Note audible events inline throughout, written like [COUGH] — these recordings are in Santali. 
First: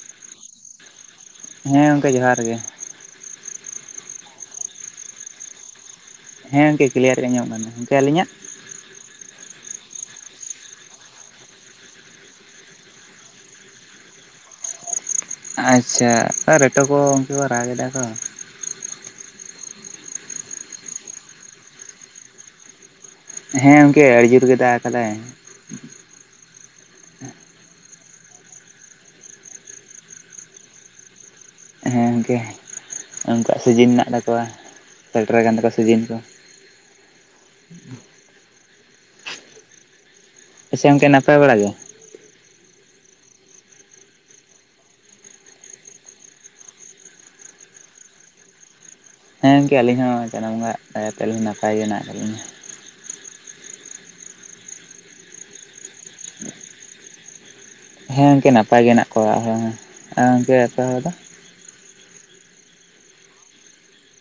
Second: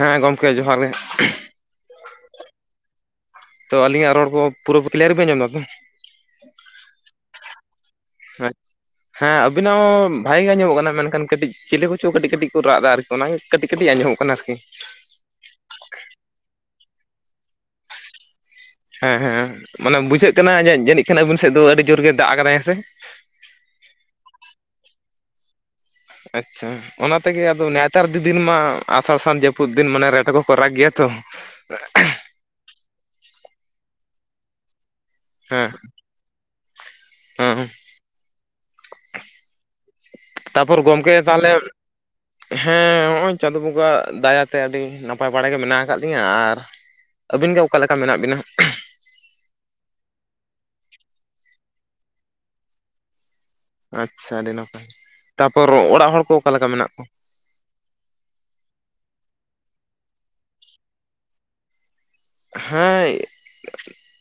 ᱦᱮᱸ ᱜᱚᱢᱠᱮ ᱡᱚᱦᱟᱨ ᱜᱮ ᱾ ᱦᱮᱸ ᱜᱚᱝᱠᱮ ᱡᱚᱦᱟᱨ ᱜᱮ ᱾ ᱛᱚ ᱟᱹᱞᱤᱧᱟᱜ ᱨᱚᱲ ᱠᱚ ᱯᱩᱨᱟᱹ ᱠᱞᱤᱭᱟᱨ ᱵᱤᱱ ᱟᱸᱡᱚᱢ ᱫᱟ ᱛᱚ? ᱦᱮᱸ ᱜᱚᱝᱠᱮ ᱠᱞᱤᱭᱟᱨ ᱜᱮ ᱟᱸᱡᱚᱢᱚᱜ ᱠᱟᱱ ᱛᱟᱵᱤᱱᱟ ᱜᱚᱝᱠᱮ ᱟᱹᱞᱤᱧᱟᱜ? ᱦᱮᱸ ᱟᱵᱤᱱᱟᱜ ᱦᱚᱸ ᱵᱷᱟᱜᱤ ᱜᱮ ᱟᱸᱡᱚᱢᱚᱜ ᱠᱟᱱᱟ ᱢᱮᱱᱠᱷᱟᱱ ᱠᱟᱹᱴᱤᱡ ᱪᱤᱞᱤ ᱠᱚᱪᱚ ᱠᱟᱹᱴᱤᱡ ᱠᱟᱹᱴᱤᱡ ᱠᱚ ᱨᱟᱜ ᱮᱫᱟ ᱟᱨ ᱚᱱᱟᱜᱮ ᱠᱟᱹᱴᱤᱡ ᱠᱟᱹᱴᱤᱡ ᱟᱸᱡᱚᱢᱚᱜ ᱠᱟᱱᱟ ᱟᱨᱠᱤ᱾ ᱟᱪᱪᱷᱟ ᱟᱨ ᱮᱛᱚ ᱠᱚ ᱩᱱᱠᱩ ᱠᱚ ᱨᱟᱜ ᱮᱫᱟ ᱠᱚ᱾ ᱦᱮᱸ ᱦᱮᱸ ᱢᱟᱱᱮ ᱵᱩᱡᱷᱟᱹᱜ ᱠᱟᱱᱟ ᱡᱟᱹ ᱡᱟᱹᱱᱤᱡ ᱠᱷᱟᱱ ᱟᱵᱤᱱ ᱥᱮᱫ ᱫᱚ ᱟᱹᱰᱤ ᱡᱳᱨ ᱜᱮ ᱫᱟᱜ ᱟᱠᱟᱫᱟᱭ ᱦᱮᱸ ᱥᱮ? ᱦᱮᱸ ᱜᱚᱝᱠᱮ ᱟᱹᱰᱤ ᱡᱳᱨ ᱜᱮ ᱫᱟᱜ ᱟᱠᱟᱫᱟᱭ᱾ ᱟᱪᱪᱷᱟ᱾ ᱚᱱᱟ ᱛᱮᱜᱮ ᱟᱫᱚ ᱱᱮᱛᱟᱨ ᱫᱤ-ᱫᱤᱱ ᱢᱟ ᱟᱥᱟᱲ, ᱥᱟᱱ ᱡᱟᱹᱯᱩᱫ ᱫᱤᱱ ᱢᱟᱱᱮ ᱨᱮᱴᱮ ᱠᱚᱠᱚ ᱨᱟᱜ ᱜᱮᱭᱟ ᱛᱚ᱾ [INAUDIBLE] ᱦᱮᱸ ᱜᱚᱝᱠᱮ ᱩᱱᱠᱩᱣᱟᱜ ᱥᱤᱡᱤᱱ ᱢᱮᱱᱟᱜ ᱛᱟᱠᱚᱣᱟ᱾ ᱥᱮᱴᱮᱨ ᱟᱠᱟᱱ ᱦᱮᱸ ᱛᱟᱠᱚᱣᱟ ᱥᱤᱡᱤᱱ ᱠᱚ᱾ ᱦᱮᱸ ᱛᱟᱨᱯᱚᱨ ᱟᱪᱪᱷᱟ ᱜᱚᱝᱠᱮ ᱜᱚᱢᱠᱮ ᱱᱟᱯᱟᱭ ᱵᱟᱲᱟ ᱛᱟᱦᱞᱮ ᱜᱮ ᱦᱮᱸ ᱦᱚᱜ-ᱚᱭ ᱪᱟᱸᱫᱳ ᱵᱚᱸᱜᱟᱣᱟᱜ ᱫᱟᱭᱟᱛᱮ ᱟᱹᱰᱤ ᱱᱟᱯᱟᱭ ᱵᱟᱲᱟᱜᱮ ᱢᱮᱱᱟᱜ ᱟᱠᱟᱫ ᱞᱤᱧᱟᱹ ᱟᱨ ᱟᱹᱵᱤᱱ ᱜᱮ ᱚᱠᱟ ᱞᱮᱠᱟ ᱢᱮᱱᱟᱜ ᱵᱤᱱᱟ? ᱦᱮᱸ ᱜᱚᱝᱠᱮ ᱟᱹᱞᱤᱧ ᱦᱚᱸ ᱪᱟᱸᱫᱚ ᱵᱚᱸᱜᱟᱣᱟᱜ ᱫᱟᱭᱟᱛᱮ ᱟᱞᱤᱧ ᱦᱚᱸ ᱱᱟᱯᱟᱭ ᱜᱮ ᱢᱮᱱᱟᱜ ᱟᱠᱟᱫ ᱞᱤᱧᱟ ᱾ ᱟᱪᱪᱷᱟ ᱟᱹᱰᱤ ᱱᱟᱯᱟᱭ ᱛᱟᱯᱚᱨ ᱚᱲᱟᱜ ᱦᱚᱲ ᱠᱚ ᱚᱠᱟ ᱞᱮᱠᱟ ᱢᱮᱱᱟᱜ ᱠᱚᱣᱟ? ᱦᱮᱸ ᱜᱚᱝᱠᱮ ᱱᱟᱯᱟᱭ ᱜᱮ ᱦᱮᱱᱟᱜ ᱠᱚᱣᱟ ᱟᱨ ᱜᱚᱝᱠᱮ ᱟᱯᱮ ᱠᱚᱫᱚ? ᱦᱮᱸ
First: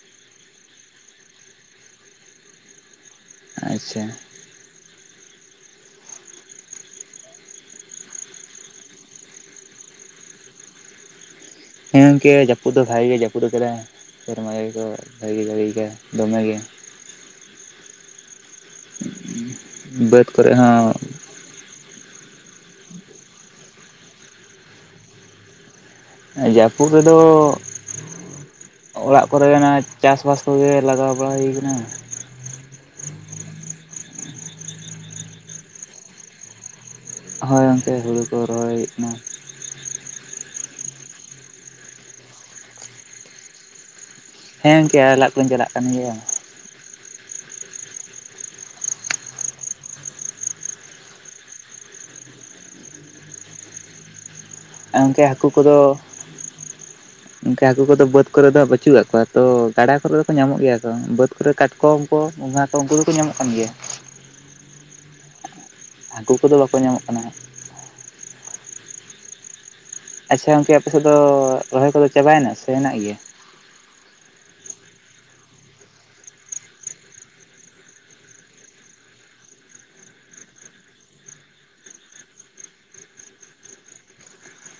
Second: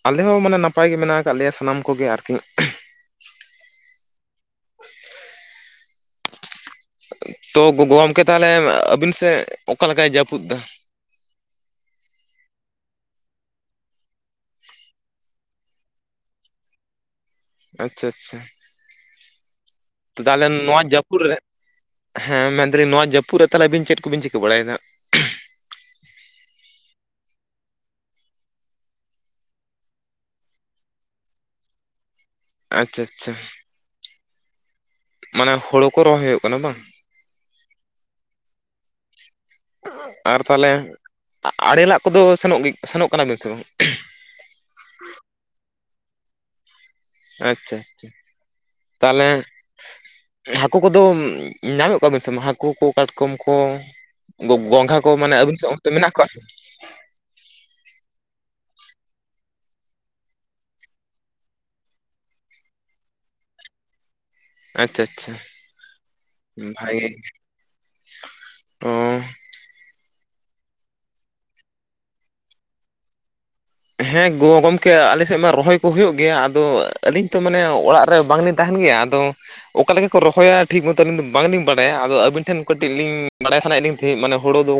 ᱟᱞᱮ ᱦᱚᱸ ᱢᱟᱱᱮ ᱱᱟᱯᱟᱭ ᱜᱮ ᱢᱮᱱᱟᱜ ᱟᱠᱟᱫ ᱞᱮᱭᱟ ᱥᱟᱱᱟᱢ ᱠᱚᱜᱮ ᱟᱨᱠᱤ᱾ ᱟᱪᱪᱷᱟ ᱾ ᱛᱚ ᱜᱚᱼᱜᱚᱢᱠᱮ ᱛᱟᱦᱚᱞᱮ ᱟᱹᱵᱤᱱ ᱥᱮᱫ ᱚᱠᱟ ᱞᱮᱠᱟᱭ ᱡᱟᱹᱯᱩᱫ ᱮᱫᱟ? ᱦᱮᱸ ᱜᱚᱝᱠᱮ ᱡᱟᱹᱯᱩᱫ ᱫᱚ ᱵᱷᱟᱜᱤ ᱜᱮ ᱡᱟᱹᱯᱩᱫ ᱟᱠᱟᱫᱟᱭ ᱥᱮᱨᱢᱟ ᱡᱟᱹᱲᱤ ᱠᱚ ᱵᱷᱟᱜᱮ ᱜᱮ ᱦᱩᱭ ᱟᱠᱟᱱᱟ ᱫᱚᱢᱮ ᱜᱮ ᱾ ᱟᱪᱪᱷᱟ ᱟᱪᱪᱷᱟ᱾ ᱵᱟᱹᱫᱽ ᱛᱟᱦᱚᱞᱮ ᱠᱚᱨᱮ ᱦᱚᱸ ᱱᱚᱣᱟ ᱡᱟᱹᱯᱩᱫ ᱨᱮ ᱦᱮᱸ ᱢᱮᱱᱫᱟᱞᱤᱧ ᱱᱚᱣᱟ ᱡᱟᱹᱯᱩᱫ ᱨᱮ ᱛᱟᱦᱞᱮ ᱟᱹᱵᱤᱱ ᱪᱮᱫ ᱠᱚ ᱵᱤᱱ ᱪᱤᱠᱟᱹ ᱵᱟᱲᱟᱭᱮᱫᱟ? ᱦᱮᱸ ᱡᱟᱹᱯᱩᱫ ᱨᱮᱫᱚ ᱚᱲᱟᱜ ᱠᱚᱨᱮ ᱚᱱᱟ ᱪᱟᱥ ᱵᱟᱥ ᱠᱚᱜᱮ ᱞᱟᱜᱟᱣ ᱵᱟᱲᱟ ᱦᱩᱭ ᱠᱟᱱᱟ ᱾ ᱟᱪᱪᱷᱟ ᱟᱪᱪᱷᱟ᱾ ᱢᱟᱱᱮ ᱦᱳᱲᱳ ᱠᱚ ᱨᱚᱦᱚᱭ ᱦᱩᱭᱩᱜ ᱠᱟᱱᱟ ᱵᱟᱝ? ᱦᱳᱭ ᱜᱚᱝᱠᱮ ᱦᱩᱲᱩ ᱠᱚ ᱨᱚᱦᱚᱭ ᱦᱩᱭᱩᱜ ᱠᱟᱱᱟ᱾ ᱟᱨ ᱛᱟᱦᱚᱞᱮ ᱟ-ᱟᱲᱮ ᱞᱟᱜ ᱠᱚᱫᱚ ᱥᱮᱱᱚᱜ ᱜᱮ ᱥᱮᱱᱚᱜ ᱠᱟᱱᱟ ᱵᱤᱱ ᱥᱮ ᱵᱟᱝ? ᱦᱮᱸ ᱜᱚᱝᱠᱮ ᱟᱲᱮ ᱞᱟᱜ ᱠᱚᱞᱤᱧ ᱪᱟᱞᱟᱜ ᱠᱟᱱ ᱜᱮᱭᱟ ᱾ ᱟᱪᱪᱷᱟ ᱟᱪᱪᱷᱟ ᱛᱟᱦᱚᱞᱮ ᱦᱟᱹᱠᱩ ᱠᱚᱫᱚᱢ ᱧᱟᱢᱮᱫ ᱠᱚᱣᱟᱵᱮᱱ ᱥᱮ ᱵᱟᱝ‌ ᱦᱟᱹᱠᱩ ᱠᱚ ᱠᱟᱴᱠᱚᱢ ᱠᱚ? ᱜᱚᱼᱜᱚᱝᱜᱷᱟ ᱠᱚ ᱢᱟᱱᱮ ᱟᱹᱵᱤᱱ ᱥᱮᱫ ᱚᱱᱛᱮ ᱢᱮᱱᱟᱜ ᱠᱚᱣᱟ ᱥᱮ? [INAUDIBLE] ᱚᱱᱠᱟ ᱦᱟᱹᱠᱩ ᱠᱚᱫᱚ ᱵᱟᱹᱫᱽ ᱠᱚᱨᱮ ᱫᱚ ᱵᱟᱹᱪᱩᱜ ᱠᱟᱫ ᱠᱚᱣᱟ ᱛᱚ ᱜᱟᱰᱟ ᱠᱚᱨᱮ ᱫᱚ ᱠᱚ ᱧᱟᱢᱚᱜ ᱜᱮᱭᱟ ᱠᱚ ᱵᱟᱹᱫᱽ ᱠᱚᱨᱮ ᱠᱟᱴᱠᱚᱢ ᱛᱚ ᱜᱚᱝᱜᱷᱟ ᱠᱚ ᱩᱱᱠᱩ ᱫᱚᱠᱚ ᱧᱟᱢᱚᱜ ᱠᱟᱱ ᱜᱮᱭᱟ᱾ ᱟᱪᱪᱷᱟ ᱟᱪᱪᱷᱟ ᱦᱟᱹᱠᱩ ᱠᱚᱫᱚ ᱵᱟᱠᱚ ᱧᱟᱢᱚᱜ ᱵᱷᱟᱜᱮ ᱠᱟᱱᱟ ᱦᱟᱸᱜ ᱚ ᱟᱪᱪᱷᱟ ᱜᱚᱝᱠᱮ ᱟᱯᱮ ᱥᱮᱫ ᱫᱚ ᱨᱚᱦᱚᱭ ᱠᱚᱫᱚ ᱪᱟᱵᱟᱭᱮᱱᱟ ᱥᱮ ᱢᱮᱱᱟᱜ ᱜᱮᱭᱟ? ᱦᱮᱸ ᱜᱚᱼᱜᱚᱢᱠᱮ ᱟᱞᱮᱥᱮᱫ ᱢᱟ ᱨᱚᱦᱚᱭ ᱠᱚ ᱦᱳᱭᱳᱜ ᱜᱮᱭᱟ ᱟᱫᱚ ᱟᱹᱞᱤᱧ ᱛᱚ ᱢᱟᱱᱮ ᱚᱲᱟᱜ ᱨᱮ ᱵᱟᱝ ᱞᱤᱧ ᱛᱟᱦᱮᱸᱱ ᱜᱮᱭᱟ ᱟᱫᱚ ᱚᱠᱟ ᱞᱮᱠᱟ ᱠᱚ ᱨᱚᱦᱚᱭᱟ ᱴᱷᱤᱠ ᱢᱚᱛᱚ ᱟᱹᱞᱤᱧ ᱫᱚ ᱵᱟᱝ ᱞᱤᱧ ᱵᱟᱲᱟᱭᱟ ᱟᱫᱚ ᱟᱹᱵᱤᱱ ᱴᱷᱮᱱ ᱠᱟᱹᱴᱤᱡ ᱞᱤᱧ ᱵᱟᱲᱟᱭ ᱥᱟᱱᱟᱭᱮᱫ ᱞᱤᱧ ᱴᱷᱮ ᱢᱟᱱᱮ ᱦᱳᱲᱳ ᱫᱳ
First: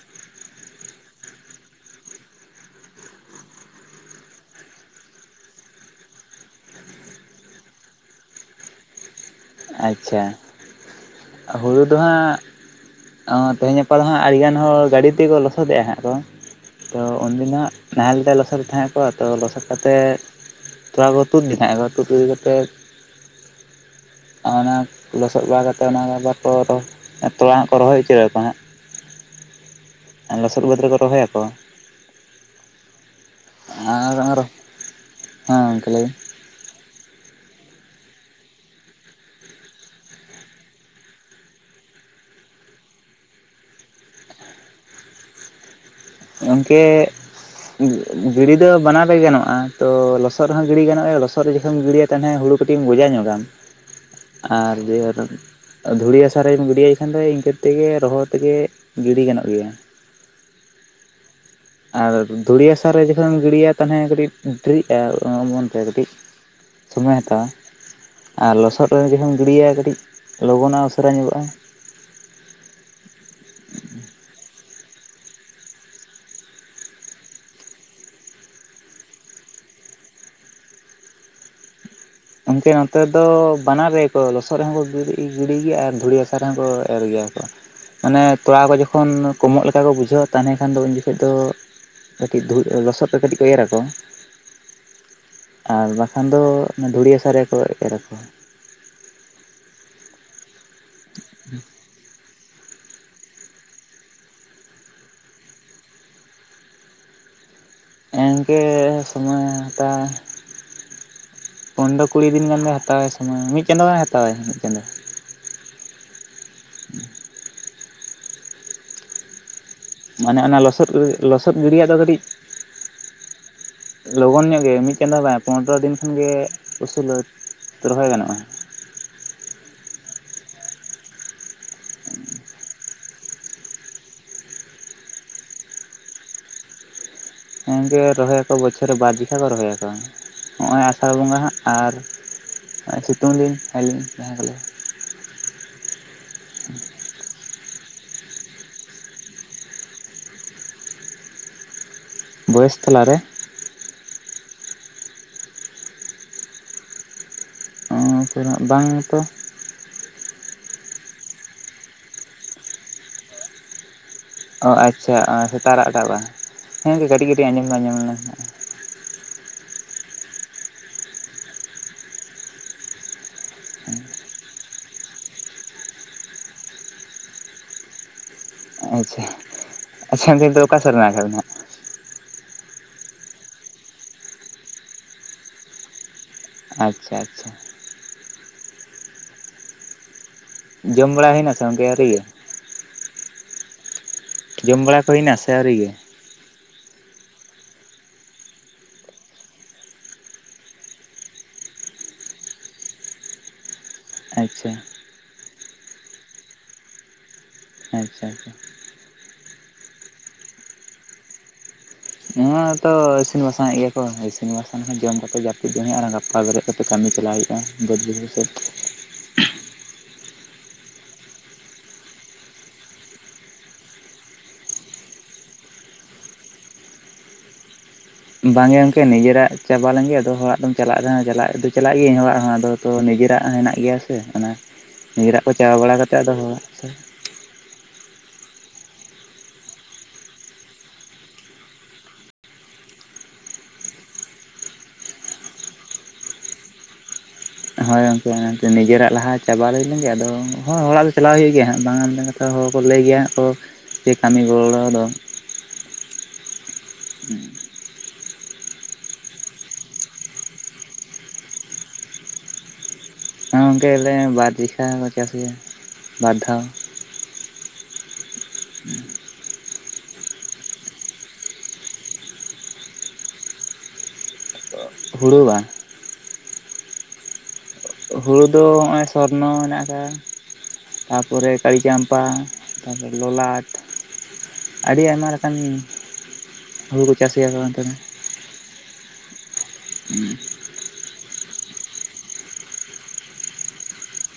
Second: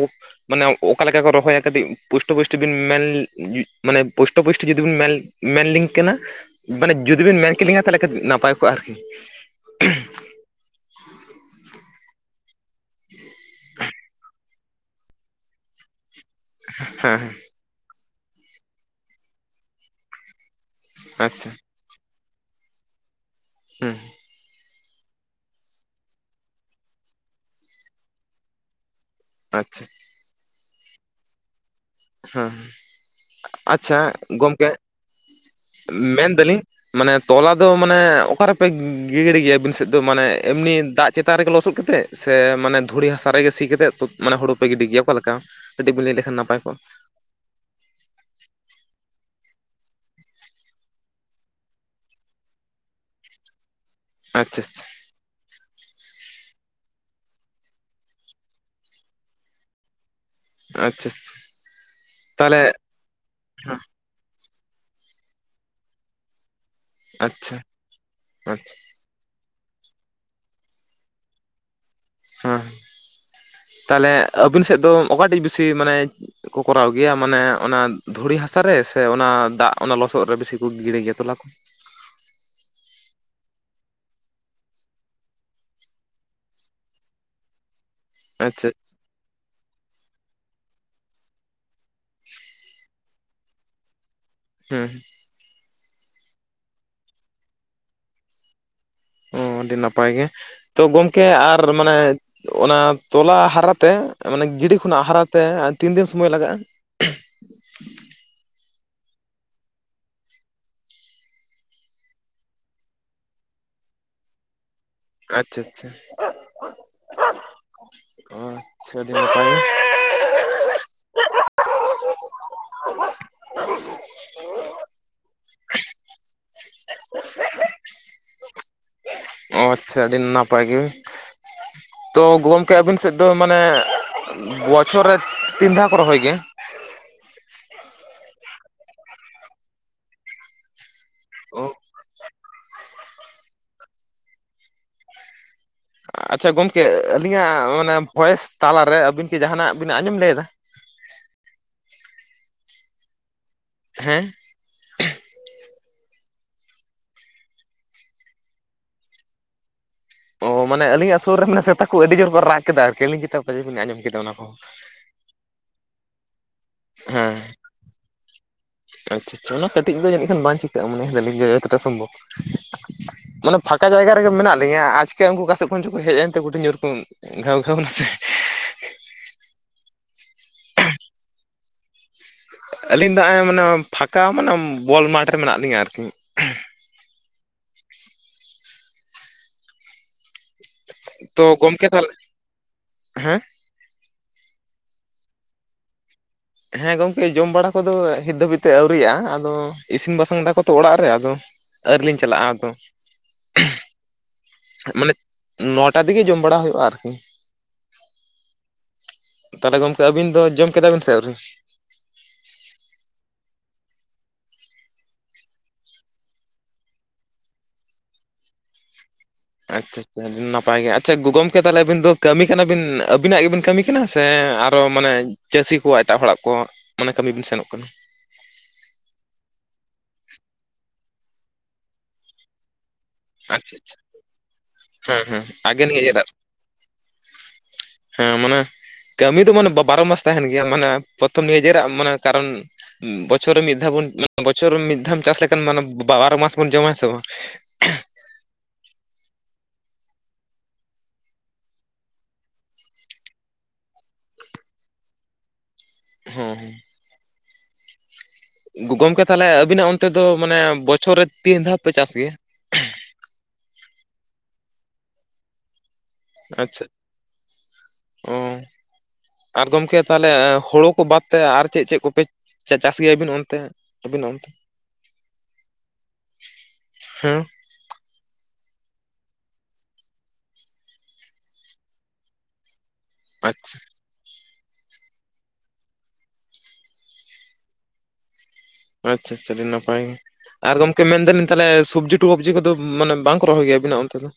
ᱢᱟᱱᱮ ᱚᱠᱟ ᱞᱮᱠᱟ ᱠᱚ ᱨᱚᱦᱚᱭᱟ ᱠᱟᱹᱴᱤᱡ, ᱯᱩᱥᱴᱚ ᱯᱩᱥᱴᱤ ᱵᱤᱱ ᱢᱮᱱ ᱢᱟᱱᱮ ᱯᱳᱥᱴᱚ ᱯᱩᱥᱴᱤ ᱡᱩᱫᱤ ᱵᱮᱱ ᱢᱮᱱ, ᱢᱮᱱ ᱞᱤᱧ ᱠᱟᱱᱟ ᱢᱟᱱᱮ ᱡᱩᱫᱤ ᱵᱮᱱ ᱢᱮᱱ ᱠᱮᱞᱤᱧ ᱟ, ᱛᱟᱦᱚᱞᱮ ᱠᱟᱴᱤᱡ ᱱᱟᱯᱟᱭ ᱠᱚᱜᱼᱟ ᱟᱨᱠᱤ, ᱟᱪᱪᱷᱟ, ᱦᱩᱲᱩ ᱫᱚ ᱦᱟᱸᱜ ᱚ ᱛᱮᱦᱮᱧ ᱜᱟᱯᱟ ᱫᱚ ᱦᱟᱸᱜ, ᱟᱹᱰᱤ ᱜᱟᱱ ᱦᱚᱲ ᱜᱟᱹᱰᱤ ᱛᱮᱠᱚ ᱞᱚᱥᱚᱫᱮᱜᱼᱟ ᱦᱟᱸᱜ ᱠᱚ, ᱛᱚ ᱦᱮᱸ ᱦᱮᱸ ᱩᱱᱫᱤᱱ ᱫᱚ ᱦᱟᱜ ᱱᱟᱦᱮᱞ ᱛᱮ ᱞᱚᱥᱚᱫ ᱛᱟᱦᱮᱸᱫ ᱠᱚ, ᱟᱫ ᱞᱚᱥᱚᱫ ᱠᱟᱛᱮ ᱛᱚᱞᱟᱟ ᱠᱚ ᱛᱩᱫ ᱟᱪᱪᱷᱟ ᱤᱫᱤ ᱛᱟᱦᱮᱸ ᱠᱚ, ᱛᱩᱫ ᱤᱫᱤ ᱠᱟᱛᱮᱫ ᱦᱩᱸ ᱟᱨ ᱚᱱᱟ ᱞᱚᱥᱚᱫ ᱵᱟᱲᱟ ᱠᱟᱛᱮᱫ ᱚᱱᱟ ᱟᱵᱟᱨ ᱠᱚ, ᱛᱚᱞᱟ ᱦᱟᱸᱜ ᱠᱚ ᱨᱚᱦᱚᱭ ᱩᱪᱚᱣᱟ ᱠᱚ ᱦᱟᱸᱜ ᱟᱪᱪᱷᱟ, ᱟᱨ ᱞᱚᱥᱚᱫ ᱵᱟᱹᱫᱽ ᱨᱮᱠᱚ ᱨᱚᱦᱚᱭᱟᱠᱚ᱾ ᱦᱮᱸ, ᱟᱪᱪᱷᱟ, ᱟᱨ ᱜᱚᱢᱠᱮ ᱦᱮᱸ ᱜᱚᱝᱠᱮ ᱞᱟᱹᱭ ᱢᱮᱱᱫᱟᱞᱤᱧ ᱢᱟᱱᱮ ᱛᱚᱞᱟ ᱫᱚ ᱢᱟᱱᱮ ᱚᱠᱟᱨᱮᱯᱮ ᱜᱤᱦᱤᱲ ᱜᱮᱭᱟ ᱟᱵᱤᱱ ᱥᱮᱫ ᱫᱚ, ᱢᱟᱱᱮ ᱮᱢᱱᱤ ᱫᱟᱜ ᱪᱮᱛᱟᱱ ᱨᱮᱜᱮ ᱞᱚᱥᱚᱫ ᱠᱟᱛᱮᱫ? ᱥᱮ ᱢᱟᱱᱮ ᱫᱷᱩᱲᱤ ᱦᱟᱥᱟ ᱨᱮᱜᱮ ᱥᱤ ᱠᱟᱛᱮᱫ, ᱢᱟᱱᱮ ᱦᱩᱲᱩᱯᱮ ᱜᱤᱰᱤ ᱜᱮᱭᱟ? ᱚᱠᱟᱞᱮᱠᱟ ᱠᱟᱹᱴᱤᱡ ᱵᱮᱱ ᱞᱟᱹᱭ ᱞᱮᱠᱷᱟᱱ ᱱᱟᱯᱟᱭ ᱠᱚ ᱮ ᱜᱤᱲᱤ ᱫᱚ ᱵᱟ ᱵᱟᱱᱟᱨ ᱨᱮᱜᱮ ᱜᱟᱱᱚᱜᱼᱟ, ᱛᱚ ᱞᱚᱥᱚᱫ ᱨᱮᱦᱚᱸ ᱜᱤᱲᱤ ᱜᱟᱱᱚᱜᱼᱟ ᱞᱚᱥᱚᱫ ᱨᱮ ᱡᱚᱠᱷᱚᱢ ᱮᱢ ᱜᱤᱲᱤᱭᱟ, ᱛᱟᱦᱞᱮ ᱦᱩᱲᱩ ᱠᱟᱴᱤᱡ ᱮᱢ ᱜᱚᱡᱟ ᱧᱚᱜᱟᱢ᱾ ᱟᱪᱪᱷᱟ ᱟᱨ ᱤᱭᱟᱹ ᱨᱮᱫ ᱟ ᱫᱷᱩᱲᱤ ᱦᱟᱥᱟᱨ ᱨᱮᱢ ᱜᱤᱰᱤᱭᱟᱭ ᱠᱷᱟᱱ ᱫᱚ, ᱤᱱᱠᱟᱹ ᱛᱮᱜᱮ ᱨᱚᱦᱚᱲ ᱛᱮᱜᱮ ᱜᱤᱰᱤ ᱜᱟᱱᱚᱜ ᱜᱮᱭᱟ᱾ ᱟᱪᱪᱷᱟ ᱟᱪᱪᱷᱟ ᱟᱨ ᱛᱟᱦᱚᱞᱮ ᱫᱷᱩᱲᱤ ᱦᱟᱥᱟ -ᱛᱟᱨ ᱨᱮ ᱡᱚᱠᱷᱚᱱᱮᱢ ᱜᱤᱲᱤᱭᱟ ᱛᱟᱦᱮ, ᱠᱟᱹᱴᱤᱡ ᱫᱮᱨᱤᱜᱼᱟ ᱚᱢᱚᱱ ᱛᱮ ᱠᱟᱹᱴᱤᱡ᱾ ᱥᱚᱢᱚᱭᱮ ᱦᱟᱛᱟᱣᱟ, ᱟᱪᱪᱷᱟ ᱟᱨ ᱟᱪᱪᱷᱟ ᱞᱚᱥᱚᱫ ᱨᱮ ᱡᱩᱫᱤᱢ ᱜᱤᱰᱤᱭᱟ ᱠᱟᱹᱴᱤᱡ, ᱞᱚᱜᱚᱱᱚᱜᱮ ᱩᱥᱟᱹᱨᱟ ᱧᱚᱜᱚᱜᱼᱟ᱾ ᱦᱮᱸ, ᱛᱟᱦᱞᱮ ᱟᱹᱵᱤᱱ ᱥᱮᱫ ᱫᱚ ᱚᱠᱟᱴᱤᱡ ᱵᱮᱥᱤ ᱢᱟᱱᱮ ᱠᱚ ᱠᱚᱨᱟᱣ ᱜᱮᱭᱟ, ᱢᱟᱱᱮ ᱚᱱᱟ ᱫᱷᱩᱲᱤ ᱦᱟᱥᱟᱨᱮ ᱥᱮ ᱚᱱᱟ ᱫᱟᱜ ᱚᱱᱟ ᱞᱚᱥᱚᱫ ᱨᱮ ᱵᱮᱥᱤ ᱠᱚ ᱜᱤᱲ ᱜᱮᱭᱟ ᱛᱚᱞᱟ ᱠᱚ? ᱜᱚᱝᱠᱮ ᱱᱚᱛᱮ ᱫᱚ ᱵᱟᱱᱟᱨ ᱨᱮ ᱠᱚ ᱞᱚᱥᱚᱫ ᱨᱮᱦᱚᱸ ᱠᱚ ᱜᱤᱰᱤ ᱜᱮᱭᱟ, ᱟᱨ ᱫᱷᱩᱲᱤ ᱦᱟᱥᱟ ᱨᱮᱦᱚᱸ ᱠᱚ ᱮᱨ ᱜᱮᱭᱟ ᱠᱚ᱾ ᱢᱟᱱᱮ ᱟᱪᱪᱷᱟ ᱛᱚᱞᱟ ᱠᱚ ᱟᱪᱪᱷᱟ ᱡᱚᱠᱷᱚᱱ ᱠᱚᱢᱚᱜ ᱞᱮᱠᱟ ᱠᱚ ᱵᱩᱡᱷᱟᱹᱣᱟ ᱛᱟᱦᱚᱞᱮ ᱠᱷᱟᱱ ᱫᱚ ᱩᱱ ᱡᱚᱠᱷᱚᱱ ᱫᱚ ᱠᱟᱹᱴᱤᱡ ᱫᱷᱩ ᱞᱚᱥᱚᱫ ᱨᱮ ᱠᱟᱹᱴᱤᱡ ᱠᱚ ᱮᱨᱟ ᱟᱠᱚ᱾ ᱦᱚᱸ, ᱟᱨ ᱵᱟᱠᱷᱟᱱ ᱫᱚ ᱫᱷᱩᱲᱤ ᱦᱟᱥᱟ ᱨᱮᱜᱮᱠᱚ ᱮᱨᱟ ᱠᱚ᱾ ᱚ ᱟᱹᱰᱤ ᱱᱟᱯᱟᱭ ᱜᱮ, ᱛᱚ ᱜᱚᱢᱠᱮ ᱟᱨ ᱢᱟᱱᱮ ᱚᱱᱟ ᱛᱚᱞᱟ ᱦᱟᱨᱟᱛᱮ, ᱢᱟᱱᱮ ᱜᱤᱰᱤ ᱠᱷᱚᱱᱟᱜ ᱦᱟᱨᱟᱛᱮ ᱛᱤᱱᱫᱤᱱ ᱥᱚᱢᱚᱭ ᱞᱟᱜᱟᱜᱼᱟ? ᱮᱤᱱᱠᱮ ᱥᱚᱢᱚᱭ ᱦᱟᱛᱟᱣ ᱯᱚᱱᱨᱚ ᱠᱩᱲᱤ ᱫᱤᱱ ᱜᱟᱱ ᱫᱚ ᱦᱟᱛᱟᱣᱟᱭ ᱥᱚᱢᱚᱭ, ᱢᱤᱫ ᱪᱟᱸᱫᱳᱭ ᱦᱟᱛᱟᱣᱟᱭ ᱢᱤᱫ ᱪᱟᱸᱫᱳ᱾ ᱟᱹᱪᱪᱷᱟ ᱟᱹᱪᱪᱷᱟ [UNINTELLIGIBLE] ᱢᱟᱱᱮ ᱚᱱᱟ ᱞᱚᱥᱚᱫ ᱞᱚᱥᱚᱫ ᱜᱤᱰᱤᱭᱟᱜ ᱫᱚ ᱠᱟᱹᱴᱤᱡ ᱞᱚᱜᱚᱱ ᱧᱚᱜ ᱜᱮ, ᱢᱤᱫ ᱪᱟᱹᱫᱚ ᱵᱟᱭ ᱯᱚᱱᱨᱚ ᱫᱤᱱ ᱠᱷᱟᱱᱜᱮ ᱩᱥᱩᱞᱟᱹ᱾ ᱨᱚᱦᱚᱭ ᱜᱟᱱᱚᱜᱼᱟ᱾ ᱚ ᱟᱪᱪᱷᱟ ᱟᱹᱰᱤ ᱱᱟᱯᱟᱭ ᱜᱤ᱾ ᱛᱚ ᱜᱚᱢᱠᱮ ᱟᱵᱤᱱ ᱥᱮᱫ ᱫᱚ ᱢᱟᱱᱮ, ᱵᱚᱪᱷᱚᱨ ᱨᱮ ᱛᱤᱱ ᱫᱷᱟᱣ ᱠᱚ ᱨᱚᱦᱚᱭ ᱜᱮᱭᱟ? ᱦᱮᱸ ᱜᱚᱢᱠᱮ ᱨᱚᱦᱚᱭ ᱟᱠᱚ, ᱵᱚᱪᱷᱚᱨ ᱨᱮ ᱵᱟᱨ ᱡᱤᱠᱷᱟ ᱠᱚ ᱨᱚᱦᱚᱭᱟᱠᱚ᱾ ᱦᱚᱜᱼᱚᱭ ᱟᱥᱟᱲ ᱵᱚᱸᱜᱟ ᱦᱟᱸᱜ, ᱟᱨ ᱥᱤᱛᱩᱝ ᱫᱤᱱ ᱟᱞᱤᱧ [UNINTELLIGIBLE] ᱟᱪᱪᱷᱟ ᱜᱚᱢᱠᱮ, ᱟᱹᱞᱤᱧᱟᱜ ᱢᱟᱱᱮ ᱵᱷᱚᱭᱮᱥ ᱛᱟᱞᱟᱨᱮ, ᱟᱹᱵᱤᱱ ᱠᱤ ᱡᱟᱦᱟᱱᱟᱜ ᱵᱤᱱ ᱟᱸᱡᱚᱢ ᱞᱟᱹᱭᱮᱫᱟ? ᱵᱷᱚᱭᱮᱥ ᱛᱟᱞᱟᱨᱮ? ᱦᱮᱸ, ᱚ ᱠᱤᱱᱟᱜ ᱵᱟᱝ ᱛᱚ᱾ ᱳ ᱢᱟᱱᱮ ᱟᱹᱞᱤᱧᱟᱜ ᱥᱩᱨ ᱨᱮᱱᱟ ᱥᱮᱛᱟ ᱠᱚ, ᱟᱹᱰᱤ ᱡᱳᱨ ᱠᱚ ᱨᱟᱜ ᱠᱮᱫᱟ ᱟᱨᱠᱤ, ᱟᱹᱤᱧ ᱪᱮᱛᱟ ᱯᱟᱪᱮ ᱵᱤᱱ ᱟᱡᱚᱢ ᱠᱮᱫᱟ ᱚᱱᱟ ᱠᱚ᱾ ᱚ ᱟᱪᱪᱷᱟ ᱥᱮᱛᱟᱜ ᱨᱟᱫᱟ ᱵᱟ, ᱦᱮᱸᱮ ᱠᱟᱹᱴᱤᱡ ᱦᱮᱸ ᱠᱟᱹᱴᱤᱡ ᱟᱸᱡᱚᱢ ᱫᱚ ᱟᱹᱡᱚᱢ ᱱᱟ᱾ ᱟᱪᱪᱷᱟ ᱟᱪᱷᱟ ᱚᱱᱟ ᱠᱟᱹᱴᱤᱡ ᱫᱚ ᱡᱟᱹᱱᱤᱡ ᱠᱷᱟᱱ ᱵᱟᱝ ᱪᱤᱠᱟᱹᱜᱼᱟ ᱢᱚᱱᱮ ᱫᱟᱞᱤᱧ ᱡᱚᱛᱚᱴᱟ ᱥᱚᱢᱵᱷᱚᱵ, ᱢᱟᱱᱮ ᱯᱷᱟᱸᱠᱟ ᱡᱟᱭᱜᱟ ᱨᱮᱜᱮ ᱢᱮᱱᱟᱜ ᱞᱤᱧᱟᱹ ᱟᱪᱠᱟ ᱩᱱᱠᱩ ᱚᱠᱟ ᱥᱮᱫ ᱠᱷᱚᱱ ᱪᱚᱠᱚ ᱦᱮᱡ ᱮᱱᱛᱮ ᱠᱩᱴᱷᱤᱱ ᱡᱳᱨ ᱠᱚ ᱜᱷᱮᱣ ᱜᱷᱮᱣ ᱱᱟᱥᱮ, ᱟᱪᱪᱷᱟ ᱟᱪᱪᱷᱟ ᱱᱤᱛ ᱫᱚ ᱚᱠᱟ ᱥᱮᱫ ᱢᱮᱱᱟᱜ ᱟᱠᱟᱫ ᱵᱤᱱᱟᱹ? ᱟᱹᱞᱤᱧ ᱫᱚ ᱱᱟᱜᱼᱟᱭ ᱢᱟᱱᱮ ᱯᱷᱟᱸᱠᱟ ᱢᱟᱱᱮ ᱵᱚᱞ ᱢᱟᱴᱷ ᱨᱮ ᱢᱮᱱᱟᱜ ᱞᱤᱧᱟ ᱟᱨᱠᱤ, ᱟᱪᱪᱷᱟ ᱟᱪᱪᱷᱟ ᱾ ᱡᱚᱢ ᱵᱟᱲᱟ ᱛᱚ ᱦᱩᱭᱱᱟ ᱥᱮ ᱜᱚᱢᱠᱮ ᱜᱚᱝᱠᱮ ᱛᱟᱦᱚᱞᱮ ᱟᱹᱣᱨᱤᱜᱮ ᱦᱮᱸ, ᱡᱚᱢ ᱵᱟᱲᱟ ᱠᱚ ᱦᱩᱭᱱᱟ ᱥᱮ ᱟᱹᱣᱨᱤ ᱜᱮ? ᱦᱮᱸ ᱜᱚᱝᱠᱮ ᱡᱚᱢ ᱵᱟᱲᱟ ᱠᱚᱫᱚ ᱦᱤᱛ ᱫᱷᱟᱹᱵᱤᱡ ᱛᱮ ᱟᱹᱣᱨᱤᱜᱼᱟ ᱟᱫᱚ ᱤᱥᱤᱱ ᱵᱟᱥᱟᱝ ᱫᱟᱠᱚ ᱛᱚ ᱚᱲᱟᱜ ᱨᱮ ᱟᱫᱚ ᱟᱹᱣᱨᱤᱞᱤᱧ ᱪᱟᱞᱟᱜᱼᱟ ᱟᱛᱚ, [UNINTELLIGIBLE] ᱢᱟᱱᱮ ᱱᱚᱴᱟ ᱛᱮᱜᱮ ᱡᱚᱢ ᱵᱟᱲᱟ ᱦᱩᱭᱩᱜᱼᱟ ᱟᱨᱠᱤ, ᱟᱪᱪᱷᱟ ᱟᱪᱪᱷᱟ᱾ ᱛᱟᱦᱚᱞᱮ ᱜᱚᱢᱠᱮ ᱟᱵᱤᱱ ᱫᱚ ᱡᱚᱢ ᱠᱮᱫᱟ ᱵᱤᱱ ᱥᱮ ᱟᱹᱣᱨᱤ? ᱱᱚᱣᱟᱛᱚ ᱤᱥᱤᱱ ᱵᱟᱥᱟᱝ ᱮᱫ ᱜᱮᱭᱟᱠᱚ ᱤᱥᱤᱱ ᱵᱟᱥᱟᱝ ᱦᱚᱸ ᱡᱚᱢ ᱠᱟᱛᱮ ᱡᱟᱹᱯᱤᱫ ᱡᱚᱢ ᱦᱩᱭᱩᱜᱼᱟ ᱟᱨ ᱜᱟᱯᱟ ᱵᱮᱨᱮᱫ ᱠᱟᱛᱮ ᱠᱟᱹᱢᱤ ᱪᱟᱞᱟᱣ ᱦᱩᱭᱩᱜᱼᱟ᱾ [UNINTELLIGIBLE] ᱟᱪᱪᱷᱟ ᱱᱟᱯᱟᱭ ᱜᱮ ᱟᱪᱪᱷᱟ ᱜᱚ ᱜᱚᱢᱠᱮ ᱛᱟᱦᱚᱞᱮ ᱟᱹᱵᱤᱱ ᱫᱚ ᱠᱟᱹᱢᱤ ᱠᱟᱱᱟᱵᱤᱱ ᱟᱹᱵᱤᱱᱟᱜ ᱜᱮᱵᱤᱱ ᱠᱟᱹᱢᱤ ᱠᱟᱱᱟ ᱥᱮ ᱟᱨᱚ ᱢᱟᱱᱮ ᱪᱟᱹᱥᱤ ᱠᱚ ᱮᱴᱟᱜ ᱦᱚᱲᱟᱜ ᱠᱚ ᱢᱟᱱᱮ ᱠᱟᱹᱢᱤ ᱵᱤᱱ ᱥᱮᱱᱚᱜ ᱠᱟᱱᱟ, ᱵᱟᱝᱮ ᱜᱚᱝᱠᱮ ᱱᱤᱡᱮᱨᱟᱜ ᱪᱟᱵᱟ ᱞᱮᱱᱜᱮ ᱟᱫᱚ ᱦᱚᱲᱟᱜ ᱫᱚᱢ ᱪᱟᱞᱟᱜᱼᱟᱜ ᱪᱟᱞᱟᱜ ᱜᱤᱭᱟᱹ ᱤᱧ ᱦᱚᱲᱟᱜ ᱦᱚᱸ ᱟᱫᱚ ᱱᱤᱡᱮ ᱫᱟᱜ ᱟᱪᱪᱷᱟ ᱦᱮᱱᱟᱜ ᱟᱪᱪᱷᱟ ᱜᱮᱭᱟ ᱥᱮ ᱚᱱᱟ ᱦᱮᱸ ᱦᱮᱸ ᱱᱤᱡᱮᱨᱟᱜ ᱠᱚ ᱪᱟᱵᱟ ᱟᱜᱮ ᱵᱟᱲᱟ ᱱᱤᱭᱟᱹ ᱠᱟᱛᱮᱫ ᱡᱮᱨᱟᱜ ᱟᱫᱚ ᱦᱚᱲ ᱦᱮᱸ ᱢᱟᱱᱮ ᱠᱟᱹᱢᱤ ᱫᱚ ᱢᱟᱱᱮ ᱵᱟᱨᱚ ᱢᱟᱥ ᱛᱟᱦᱮᱱ ᱜᱮᱭᱟ ᱢᱟᱱᱮ ᱯᱨᱚᱛᱷᱚᱢ ᱱᱤᱡᱮᱨᱟᱜ ᱢᱟᱱᱮ ᱠᱟᱨᱚᱱ ᱵᱚᱪᱷᱚᱨ ᱨᱮ ᱢᱤᱫ ᱫᱷᱟᱣ ᱵᱚᱱ ᱵᱚᱪᱷᱚᱨ ᱢᱤᱫ ᱫᱷᱟᱣ ᱮᱢ ᱪᱟᱥ ᱞᱮᱠᱷᱟᱱ ᱢᱟᱱᱮ ᱵᱟᱨᱚ ᱢᱟᱥ ᱵᱚᱱ ᱡᱚᱢᱟ ᱦᱮ ᱥᱮ ᱵᱟᱝ? ᱦᱳᱭ ᱜᱚᱝᱠᱮ ᱱᱤᱡᱮᱨᱟᱜ ᱞᱟᱦᱟ ᱪᱟᱵᱟ ᱦᱩᱭ ᱞᱮᱱᱜᱮ ᱟᱫᱚ ᱦᱳᱭ ᱦᱚᱲᱟᱜ ᱫᱚ ᱪᱟᱞᱟᱜ ᱦᱩᱭᱩᱜ ᱜᱮᱭᱟ ᱦᱟᱜ ᱵᱟᱝ ᱮᱢ ᱡᱚᱛᱚ ᱦᱚᱲ ᱠᱚ ᱞᱟᱹᱭ ᱜᱮᱭᱟ ᱠᱚ ᱡᱮ ᱠᱟᱹᱢᱤ ᱜᱚᱲᱚ ᱫᱚ, ᱦᱚ ᱦᱩ ᱾ ᱜᱚᱢᱠᱮ ᱛᱟᱦᱚᱞᱮ ᱟᱵᱤᱱᱟᱜ ᱚᱱᱛᱮ ᱫᱚ ᱢᱟᱱᱮ ᱵᱚᱪᱷᱚᱨ ᱨᱮ ᱛᱤᱱ ᱫᱷᱟᱣ ᱯᱮ ᱪᱟᱥ ᱜᱮᱭᱟ᱾ ᱦᱮ ᱜᱚᱝᱠᱮ ᱞᱮ ᱵᱟᱨ ᱞᱮᱜᱷᱟ ᱠᱚ ᱪᱟᱥ ᱜᱮᱭᱟ ᱵᱟᱨ ᱫᱷᱟᱣ, ᱟᱪᱪᱷᱟ ᱚ ᱟᱨ ᱜᱚᱢᱠᱮ ᱛᱟᱦᱚᱞᱮ ᱦᱳᱲᱳ ᱠᱚ ᱵᱟᱫ ᱛᱮ ᱟᱨ ᱪᱮᱫ ᱪᱮᱫ ᱠᱚᱯᱮ ᱪᱟᱥ ᱜᱮᱭᱟᱵᱤᱱ ᱚᱱᱛᱮ ᱟᱹᱵᱤᱱ ᱚᱱᱛᱮ? ᱦᱩᱲᱩ ᱵᱟᱝ? ᱦᱮᱸ᱾ ᱦᱩᱲᱩ ᱫᱚ ᱱᱚᱜᱼᱚᱭ ᱥᱚᱨᱱᱚ ᱦᱮᱱᱟᱜ ᱟᱠᱟᱜ-ᱟ ᱛᱟᱯᱚᱨᱮ ᱠᱟᱲᱤ ᱪᱟᱢᱯᱟ, ᱛᱟᱨᱯᱚᱨᱮ ᱞᱚᱞᱟᱴ, ᱟᱪᱪᱷᱟ ᱟᱹᱰᱤ ᱟᱭᱢᱟ ᱞᱮᱠᱟᱱ ᱦᱩᱲᱩ ᱠᱚ ᱪᱟᱹᱟᱥᱭᱟᱠᱚ ᱚᱱᱛᱮ ᱫᱚ, ᱟᱪᱪᱷᱟ ᱟᱪᱪᱷᱟ ᱟᱹᱰᱤ ᱱᱟᱯᱟᱭ᱾ ᱟᱨ ᱜᱚᱢᱠᱮ ᱢᱮᱱᱫᱟᱞᱤᱧ ᱥᱚᱵᱽᱡᱤ ᱴᱩᱼᱴᱚᱵᱡᱤ ᱠᱚᱫᱚ ᱢᱟᱱᱮ ᱵᱟᱝᱠᱚ ᱨᱚᱦᱚᱭ ᱜᱮᱭᱟ ᱟᱵᱤᱱᱟᱜ ᱚᱱᱛᱮ ᱫᱚ?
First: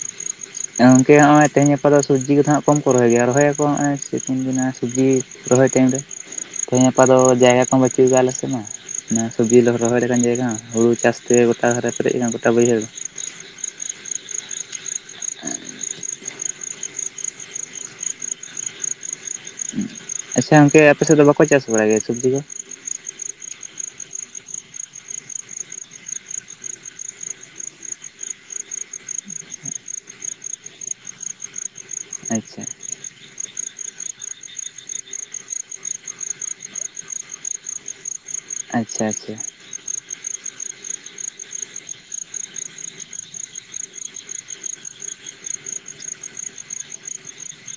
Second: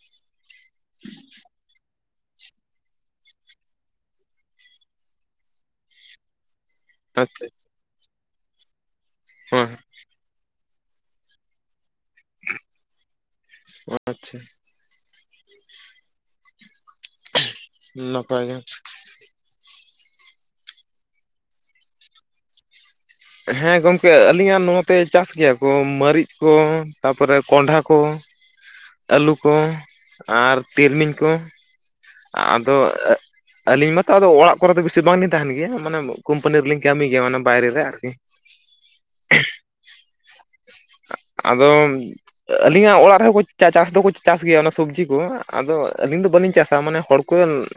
ᱜᱚᱝᱠᱮ ᱦᱚᱸᱜᱼᱚᱭ ᱛᱮᱦᱮᱧ ᱜᱟᱯᱟ ᱫᱚ ᱥᱚᱵᱽᱡᱤ ᱠᱚᱫᱚ ᱦᱟᱜ ᱠᱚᱢ ᱠᱚ ᱨᱚᱦᱚᱭ ᱜᱮᱭᱟ ᱨᱚᱦᱚᱭᱟᱠᱚ ᱦᱚᱸᱜᱼᱚᱭ ᱥᱮᱠᱤᱱ ᱫᱤᱱᱟᱥ ᱥᱚᱵᱡᱤ ᱨᱚᱦᱚᱭ ᱴᱟᱭᱤᱢ ᱨᱮ᱾ ᱛᱮᱦᱮᱧ ᱜᱟᱯᱟ ᱫᱚ ᱟᱪᱪᱷᱟ ᱦᱮᱸ ᱡᱟᱭᱜᱟ ᱠᱚᱦᱚᱸ ᱵᱟᱹᱪᱩᱜᱫᱟ ᱟᱞᱮᱥᱮᱜ ᱢᱟ ᱥᱚᱵᱡᱤ ᱞᱮ ᱨᱚᱦᱚᱭ ᱞᱮᱠᱟᱱ ᱡᱟᱭᱜᱟ ᱦᱩᱲᱩ ᱪᱟᱥᱛᱮ ᱜᱚᱴᱟ ᱫᱷᱟᱨᱮ ᱯᱮᱨᱮᱡ ᱟᱠᱟᱱᱟ ᱜᱚᱴᱟ ᱵᱟᱹᱭᱦᱟᱹᱲ, ᱚ ᱟᱪᱪᱷᱟ᱾ ᱱᱟᱯᱟᱭ ᱜᱮ᱾ ᱟᱪᱪᱷᱟ ᱜᱚᱝᱠᱮ ᱟᱯᱮᱥᱮᱫ ᱵᱟᱠᱚ ᱪᱟᱥ ᱵᱟᱲᱟᱭ ᱜᱮᱭᱟ ᱥᱚᱵᱽᱡᱤ ᱠᱚ? ᱦᱮᱸ ᱜᱚᱝᱠᱮ ᱟᱹᱞᱤᱧᱟᱜ ᱱᱚᱛᱮ ᱪᱟᱥ ᱜᱮᱭᱟ ᱠᱚ ᱢᱟᱹᱨᱤᱪ ᱠᱚ ᱛᱟᱯᱚᱨᱮ ᱠᱚᱸᱰᱷᱟ ᱠᱚ, ᱟᱹᱞᱩ ᱠᱚ, ᱟᱨ ᱛᱤᱞᱢᱤᱧ ᱠᱚ ᱟᱪᱪᱷᱟ ᱟᱫᱚ ᱟᱹᱞᱤᱧ ᱢᱟᱛᱚ ᱟᱫᱚ ᱚᱲᱟᱜ ᱠᱚᱨᱮᱫ ᱫᱚ ᱵᱤᱥᱤ ᱵᱟᱝᱞᱤᱧ ᱛᱟᱦᱮᱱ ᱜᱮᱭᱟ ᱢᱟᱱᱮ ᱠᱳᱢᱯᱟᱱᱤ ᱨᱮᱞᱤᱧ ᱠᱟᱹᱢᱤ ᱜᱮᱭᱟ ᱢᱟᱱᱮ ᱵᱟᱭᱨᱮ ᱨᱮ ᱾ [UNINTELLIGIBLE] ᱟᱪᱪᱷᱟ ᱟᱪᱪᱷᱟ ᱾ ᱟᱫᱚ ᱟᱹᱞᱤᱧᱟᱜ ᱚᱲᱟᱜ ᱨᱮᱦᱚᱸ ᱠᱚ ᱪᱟᱥ ᱫᱚᱠᱚ ᱪᱟᱥ ᱜᱮᱭᱟ ᱚᱱᱟ ᱥᱚᱵᱽᱡᱤ ᱠᱚ, ᱟᱫᱚ ᱟᱹᱞᱤᱧ ᱫᱚ ᱵᱟᱹᱞᱤᱧ ᱪᱟᱥᱟ ᱢᱟᱱᱮ ᱦᱚᱲ ᱠᱚ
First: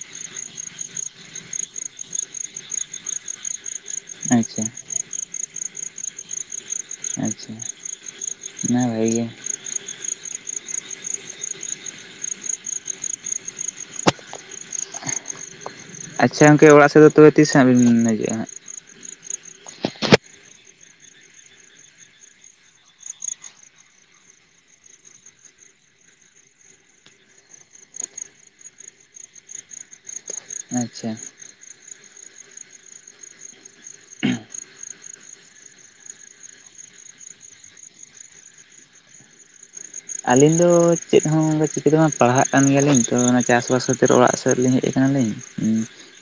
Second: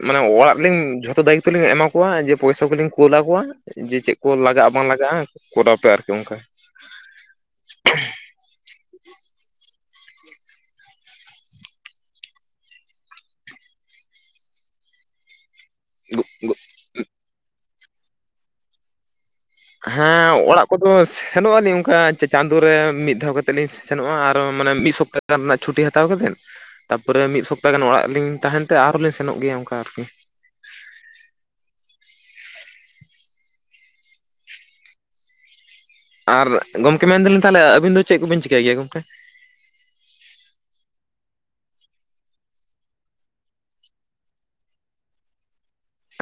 ᱢᱟᱱᱮ ᱚᱲᱟᱜ ᱨᱮᱞᱤᱧ ᱡᱷᱚᱛᱚ ᱫᱟᱭᱤᱛᱛᱚ ᱞᱤᱧ ᱮᱢᱟ ᱠᱚᱣᱟ ᱡᱮ ᱯᱚᱭᱥᱟ ᱠᱚᱞᱤᱧ ᱠᱩᱞ ᱟᱠᱚᱣᱟ ᱡᱮ ᱪᱮᱫ ᱠᱚ ᱟᱪᱪᱷᱟ ᱞᱟᱜᱟᱜᱼᱟ ᱵᱟᱝ ᱞᱟᱜᱟᱜᱼᱟ ᱠᱚᱨᱟᱣ ᱯᱮ ᱟᱨᱠᱤ ᱚᱱᱠᱟ ᱾ ᱟᱪᱪᱷᱟ ᱾ ᱚᱱᱟ ᱦᱚᱸ ᱵᱷᱟᱜᱮ ᱜᱮ ᱾ ᱟᱪᱪᱷᱟ ᱜᱚᱢᱠᱮ ᱚᱲᱟᱜ ᱥᱮᱫ ᱫᱚ ᱛᱚᱵᱮ ᱛᱤᱥ ᱦᱟᱸᱜ ᱵᱮᱱ ᱦᱤᱡᱩᱜ-ᱟ ᱦᱟᱸᱜ? ᱦᱮᱸ ᱚᱲᱟᱜ ᱠᱚᱫᱚ ᱥᱮᱱᱚᱜᱼᱟᱞᱤᱤᱧ ᱚᱱᱠᱟ ᱪᱟᱸᱫᱳ ᱨᱮ ᱢᱤᱫ ᱫᱷᱟᱣ ᱠᱟᱛᱮᱫ ᱞᱤᱧ ᱥᱮᱱᱚᱜᱼᱟ ᱟᱨᱚ ᱢᱟᱱᱮ ᱢᱤᱫ ᱥᱚᱯᱛᱟ ᱜᱟᱱ ᱨᱮᱱᱟᱜ ᱪᱷᱩᱴᱤ ᱦᱟᱛᱟᱣ ᱠᱟᱛᱮᱫ ᱾ ᱛᱟᱯᱚᱨᱮ ᱢᱤᱫ ᱥᱚᱯᱛᱟ ᱜᱟᱱ ᱚᱲᱟᱜ ᱨᱮᱞᱤᱧ ᱛᱟᱦᱮᱱ ᱛᱮ ᱟᱨᱦᱚᱸ ᱞᱤᱧ ᱥᱮᱱᱚᱜ ᱜᱮᱭᱟ ᱚᱱᱠᱟ ᱟᱨᱠᱤ ᱾ ᱟᱪᱪᱷᱟ ᱾ ᱟᱨ ᱜᱚᱢᱠᱮ ᱢᱮᱱ ᱫᱟᱞᱤᱧ ᱛᱟᱦᱚᱞᱮ ᱟᱹᱵᱤᱱ ᱫᱚ ᱪᱮᱫ ᱠᱚᱵᱤᱱ ᱪᱤᱠᱟᱹᱭ ᱜᱮᱭᱟ ᱜᱚᱢᱠᱮ? ᱟᱹᱞᱤᱧ ᱫᱚ ᱪᱮᱫ ᱦᱚᱸ ᱚᱱᱠᱟ ᱪᱤᱠᱟᱹ ᱫᱚ ᱦᱟᱜᱸ ᱯᱟᱲᱦᱟᱜ ᱠᱟᱱ ᱜᱮᱭᱟᱞᱤᱧ ᱛᱚ ᱚᱱᱟ ᱪᱟᱥᱵᱟᱥ ᱠᱷᱟᱹᱛᱤᱨ ᱚᱲᱟᱜ ᱥᱮᱫ ᱞᱤᱧ ᱦᱮᱡ ᱟᱠᱟᱱᱟ ᱞᱤᱧ ᱾ ᱩᱸ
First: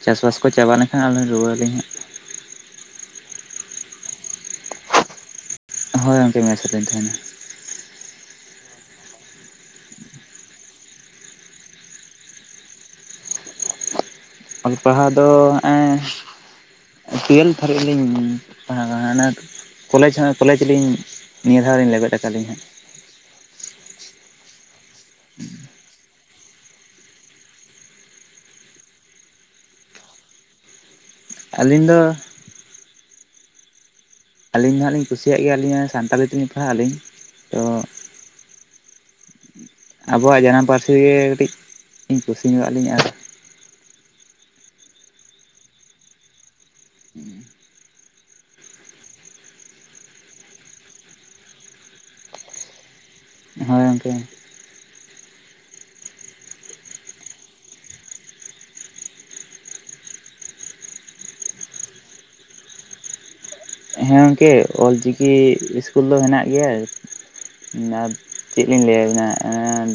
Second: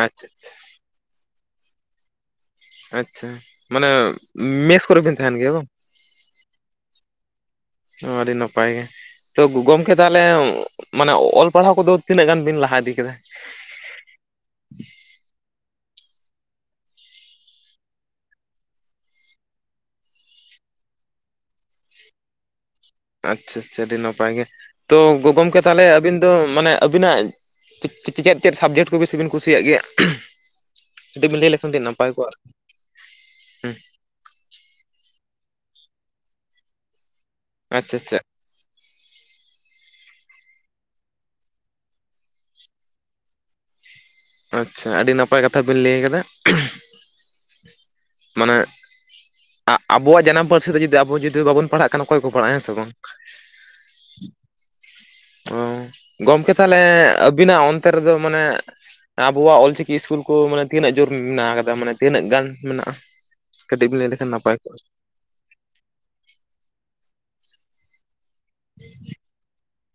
ᱪᱟᱥ ᱟᱪᱪᱷᱟ ᱵᱟᱥ ᱠᱚ ᱪᱟᱵᱟ ᱞᱮᱱᱠᱷᱟᱱ ᱟᱨ ᱞᱤᱧ ᱨᱩᱣᱟᱹᱲ ᱟᱹᱞᱤᱧ ᱦᱟᱸᱜ ᱾ ᱟᱪᱪᱷᱟ, ᱢᱟᱱᱮ ᱢᱮᱥ ᱠᱚᱨᱮ ᱵᱮᱱ ᱛᱟᱦᱮᱱ ᱜᱮᱭᱟ ᱵᱟᱝ? ᱦᱳᱭ ᱜᱚᱢᱠᱮ ᱢᱮᱥ ᱨᱮᱞᱤᱧ ᱛᱟᱦᱮᱱᱟ ᱾ ᱚ ᱟᱹᱰᱤ ᱱᱟᱯᱟᱭ ᱜᱮ ᱾ ᱛᱚ ᱜᱚᱢᱠᱮ ᱛᱟᱦᱚᱞᱮ ᱢᱟᱱᱮ ᱚᱞ ᱯᱟᱲᱦᱟᱣ ᱠᱚᱫᱚ ᱛᱤᱱᱟᱹᱜ ᱜᱟᱱ ᱵᱤᱱ ᱞᱟᱦᱟ ᱤᱫᱤ ᱠᱮᱫᱟ? [INAUDIBLE] ᱚᱞ ᱯᱟᱲᱦᱟᱣ ᱫᱚ ᱦᱮᱸᱜ-ᱮ ᱴᱩᱭᱮᱞᱵᱽ ᱫᱷᱟᱹᱨᱤᱡ ᱞᱤᱧ ᱯᱟᱲᱦᱟᱣ [UNINTELLIGIBLE] ᱠᱚᱞᱮᱡᱽ ᱦᱟᱸᱜ ᱠᱚᱞᱮᱡᱽ ᱞᱤᱧ ᱱᱤᱭᱟᱹ ᱫᱷᱟᱣ ᱞᱤᱧ ᱞᱮᱵᱮᱫ ᱟᱠᱟᱫ ᱞᱤᱧ ᱦᱟᱸᱜ ᱾ ᱟᱪᱪᱷᱟ ᱟᱪᱪᱷᱟ ᱟᱹᱰᱤ ᱱᱟᱯᱟᱭ ᱜᱮ, ᱛᱚ ᱜᱚ ᱜᱚᱢᱠᱮ ᱛᱟᱦᱚᱞᱮ ᱟᱹᱵᱤᱱ ᱫᱚ ᱢᱟᱱᱮ ᱟᱹᱵᱤᱱᱟᱜ ᱪᱮ ᱪᱮᱫ ᱪᱮᱫ ᱥᱟᱵᱡᱮᱠᱴ ᱠᱚ ᱵᱮᱥᱤ ᱵᱤᱱ ᱠᱩᱥᱤᱭᱟᱜ ᱜᱮᱭᱟ? ᱠᱟᱹᱴᱤᱡ ᱵᱤᱱ ᱞᱟᱹᱭ ᱞᱮᱠᱷᱟᱱ ᱟᱹᱰᱤ ᱟᱹᱞᱤᱧ ᱫᱚ ᱱᱟᱯᱟᱭ ᱠᱚᱜᱼᱟ ᱟᱨᱠᱤ? ᱟᱹᱞᱤᱧ ᱱᱟᱦᱟᱜ ᱞᱤᱧ ᱠᱩᱤᱭᱟᱜ ᱜᱮᱭᱟ ᱞᱤᱧ ᱥᱟᱱᱛᱟᱲᱤ ᱛᱮᱞᱤᱧ ᱯᱟᱲᱦᱟᱜ ᱟᱹᱞᱤᱧ ᱾ ᱟᱪᱪᱷᱟ ᱟᱪᱪᱷᱟ ᱾ ᱟᱵᱚᱣᱟᱜ ᱡᱟᱱᱟᱢ ᱯᱟᱹᱨᱥᱤ ᱜᱮ ᱠᱟᱹᱴᱤᱡ ᱤᱧ ᱠᱩᱥᱤ ᱧᱚᱜ-ᱟ ᱞᱤᱧ ᱟᱨ ᱟᱪᱪᱷᱟ ᱟᱹᱰᱤ ᱱᱟᱯᱟᱭ ᱠᱟᱛᱷᱟ ᱵᱤᱱ ᱞᱟᱹᱭ ᱟᱠᱟᱫᱟ ᱢᱟᱱᱮ ᱟ ᱟᱵᱚᱣᱟᱜ ᱡᱟᱱᱟᱢ ᱯᱟᱹᱨᱥᱤ ᱛᱮ ᱡᱩᱫᱤ ᱟᱵᱚ ᱡᱩᱫᱤ ᱵᱟᱵᱚᱱ ᱯᱟᱲᱦᱟᱜ ᱠᱷᱟᱱ ᱚᱠᱚᱭ ᱠᱚ ᱯᱟᱲᱦᱟᱜᱼᱟ ᱦᱮᱸ ᱥᱮ ᱵᱟᱝ? ᱦᱳᱭ ᱜᱚᱝᱠᱮ ᱾ [UNINTELLIGIBLE] ᱚ, ᱜᱚᱢᱠᱮ ᱛᱟᱦᱚᱞᱮ ᱟᱹᱵᱤᱱᱟᱜ ᱚᱱᱛᱮ ᱨᱮᱫᱚ ᱢᱟᱱᱮ ᱟᱵᱚᱣᱟᱜ ᱚᱞᱪᱤᱠᱤ ᱤᱥᱠᱩᱞ ᱠᱚ ᱢᱟᱱᱮ ᱛᱤᱱᱟᱹᱜ ᱡᱳᱨ ᱢᱮᱱᱟᱜ ᱟᱠᱟᱫᱟ ᱢᱟᱱᱮ ᱛᱤᱱᱟᱹᱜ ᱜᱟᱱ ᱢᱮᱱᱟᱜᱼᱟ? ᱠᱟᱹᱴᱤᱡ ᱵᱤᱱ ᱞᱟᱹᱭ ᱦᱮᱸ ᱞᱮᱠᱷᱟᱱ ᱜᱚᱝᱠᱮ ᱱᱟᱯᱟᱭ ᱠᱚᱜᱼᱟ ᱚᱞᱪᱤᱠᱤ ᱤᱥᱠᱩᱞ ᱫᱚ ᱦᱮᱱᱟᱜ ᱜᱮᱭᱟ ᱾ ᱟᱨ ᱪᱮᱫ ᱞᱤᱧ ᱞᱟᱹᱭᱟ ᱵᱤᱱᱟ ᱮᱸᱫ